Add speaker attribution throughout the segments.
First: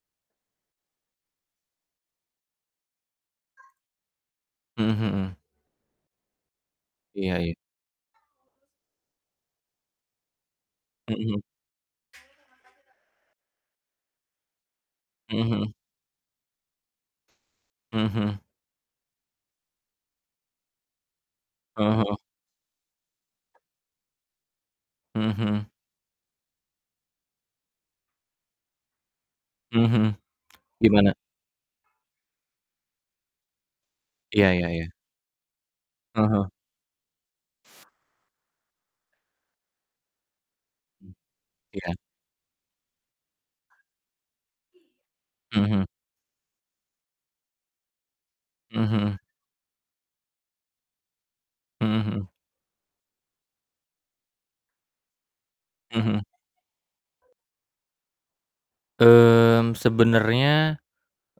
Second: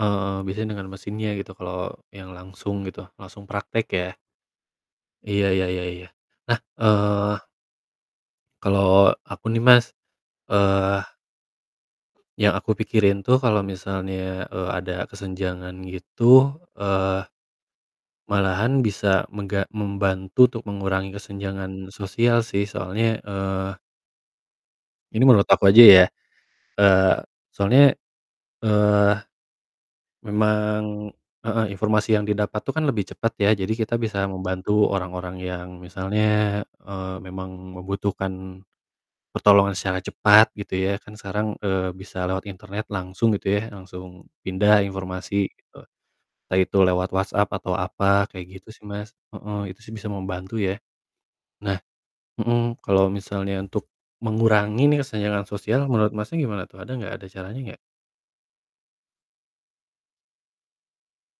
Speaker 1: Eee, biasanya dengan mesinnya gitu, kalo yang langsung gitu, langsung praktek ya.
Speaker 2: Mhm mhm.
Speaker 1: Iya iya iya iya. Nah,
Speaker 2: Iya
Speaker 1: eee
Speaker 2: iya.
Speaker 1: kalau aku nih Mas, eee
Speaker 2: Mhm.
Speaker 1: yang aku pikirin tuh kalo misalnya, eee, ada
Speaker 2: Mhm mhm.
Speaker 1: kesenjangan gitu, eee,
Speaker 2: Mhm mhm.
Speaker 1: malahan bisa mengga membantu untuk mengurangi kesenjangan
Speaker 2: Heeh heeh.
Speaker 1: sosial sih. Soalnya, eee ini
Speaker 2: Mhm
Speaker 1: menurut
Speaker 2: mhm.
Speaker 1: aku aja ya, eee, soalnya, eee,
Speaker 2: Mhm mhm.
Speaker 1: memang
Speaker 2: Gimana?
Speaker 1: heeh, informasi yang didapat tuh kan lebih cepat ya, jadi kita bisa
Speaker 2: Iya iya
Speaker 1: membantu
Speaker 2: iya.
Speaker 1: orang-orang yang
Speaker 2: Heeh heeh.
Speaker 1: misalnya, eee, memang membutuhkan pertolongan secara cepat gitu ya,
Speaker 2: Hmm,
Speaker 1: kan sekarang, eee,
Speaker 2: iya.
Speaker 1: bisa lewat internet langsung gitu ya, langsung pindah informasi
Speaker 2: Mhm
Speaker 1: gitu.
Speaker 2: mhm.
Speaker 1: Entah itu lewat WhatsApp atau apa, kayak gitu
Speaker 2: Mhm
Speaker 1: sih Mas.
Speaker 2: mhm.
Speaker 1: Heeh, itu sih bisa membantu ya. Nah
Speaker 2: Mhm mhm.
Speaker 1: mhm, kalau misalnya untuk mengurangi nih kesenjangan sosial,
Speaker 2: Mhm
Speaker 1: menurut
Speaker 2: mhm.
Speaker 1: Mas, gimana tuh? Ada gak, ada caranya gak?
Speaker 2: Mmm, sebenernya,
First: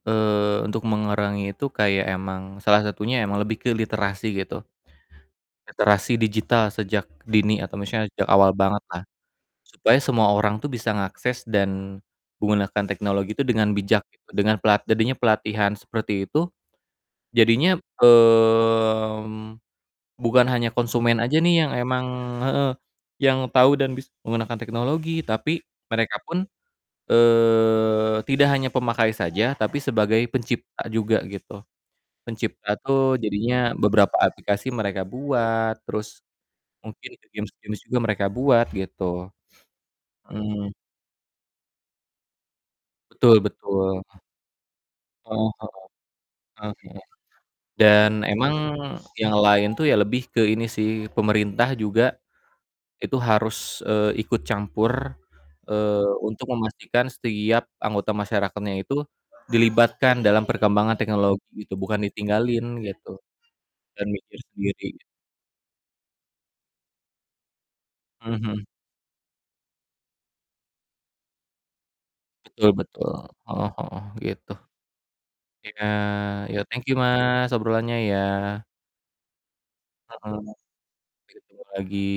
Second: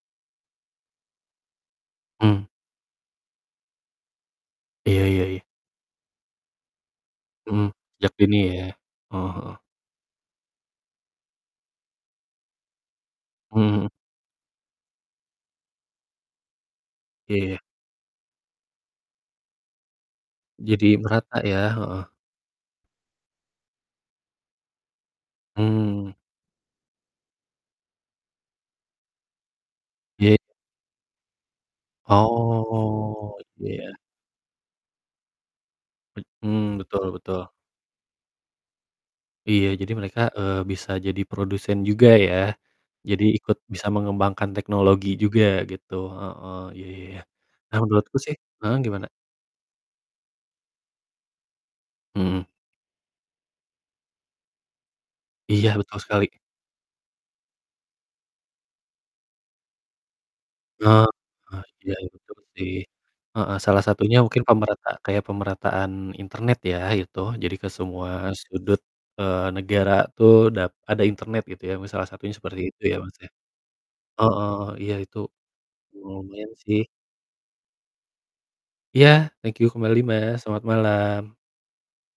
Speaker 2: eee, untuk mengerangi itu kayak
Speaker 1: Hmm.
Speaker 2: emang, salah satunya emang lebih ke literasi gitu.
Speaker 1: Iya iya iya.
Speaker 2: Literasi digital sejak dini
Speaker 1: Mhm,
Speaker 2: atau misalnya
Speaker 1: sejak
Speaker 2: sejak
Speaker 1: dini
Speaker 2: awal
Speaker 1: ya,
Speaker 2: banget lah,
Speaker 1: heeh heeh.
Speaker 2: supaya semua orang tuh bisa ngakses dan menggunakan teknologi itu dengan
Speaker 1: Mhm.
Speaker 2: bijak dengan pelat jadinya pelatihan seperti itu,
Speaker 1: Iya, ya ya.
Speaker 2: jadinya, mmm, bukan hanya
Speaker 1: Jadi
Speaker 2: konsumen
Speaker 1: merata
Speaker 2: aja nih
Speaker 1: ya,
Speaker 2: yang
Speaker 1: heeh.
Speaker 2: emang heeh, yang tau dan bisa menggunakan teknologi tapi
Speaker 1: Hmm.
Speaker 2: mereka pun, eee, tidak hanya pemakai saja, tapi sebagai
Speaker 1: Ye
Speaker 2: pencipta juga gitu. Pencipta tuh
Speaker 1: Oh,
Speaker 2: jadinya
Speaker 1: iya.
Speaker 2: beberapa aplikasi mereka buat, terus
Speaker 1: Bet mmm,
Speaker 2: mungkin
Speaker 1: betul betul.
Speaker 2: games-games juga mereka buat, gitu.
Speaker 1: Iya, jadi mereka, eee,
Speaker 2: Hmm.
Speaker 1: bisa jadi produsen juga ya. Jadi
Speaker 2: Betul
Speaker 1: ikut bisa
Speaker 2: betul.
Speaker 1: mengembangkan teknologi juga,
Speaker 2: Heeh heeh.
Speaker 1: gitu. Heeh,
Speaker 2: Heeh
Speaker 1: iya
Speaker 2: heeh.
Speaker 1: iya iya. Kalau
Speaker 2: Dan
Speaker 1: menurutku sih
Speaker 2: emang
Speaker 1: heeh, gimana?
Speaker 2: yang lain tuh ya lebih ke ini sih, pemerintah juga
Speaker 1: Mhm.
Speaker 2: itu harus, eee, ikut campur,
Speaker 1: Iya, betul
Speaker 2: eee,
Speaker 1: sekali.
Speaker 2: untuk memastikan setiap anggota masyarakatnya itu dilibatkan dalam perkembangan
Speaker 1: Heeh,
Speaker 2: teknologi gitu,
Speaker 1: iya
Speaker 2: bukan
Speaker 1: iya, betul
Speaker 2: ditinggalin
Speaker 1: sih,
Speaker 2: gitu,
Speaker 1: Heeh, salah
Speaker 2: dan
Speaker 1: satunya
Speaker 2: mikir
Speaker 1: mungkin
Speaker 2: sendiri
Speaker 1: pemerata
Speaker 2: gitu.
Speaker 1: kayak pemerataan internet ya, gitu, jadi ke semua
Speaker 2: Mhm mhm.
Speaker 1: sudut, eee, negara tuh dap ada internet gitu ya, misal salah satunya seperti
Speaker 2: Betul
Speaker 1: itu ya,
Speaker 2: betul.
Speaker 1: Mas, ya.
Speaker 2: Heeh heeh,
Speaker 1: Heeh,
Speaker 2: gitu.
Speaker 1: iya, itu
Speaker 2: Iya,
Speaker 1: lumayan
Speaker 2: ya
Speaker 1: sih.
Speaker 2: thank you, Mas, obrolannya ya.
Speaker 1: Iya, thank you kembali Mas,
Speaker 2: Heeh,
Speaker 1: selamat malam.
Speaker 2: gitu lagi.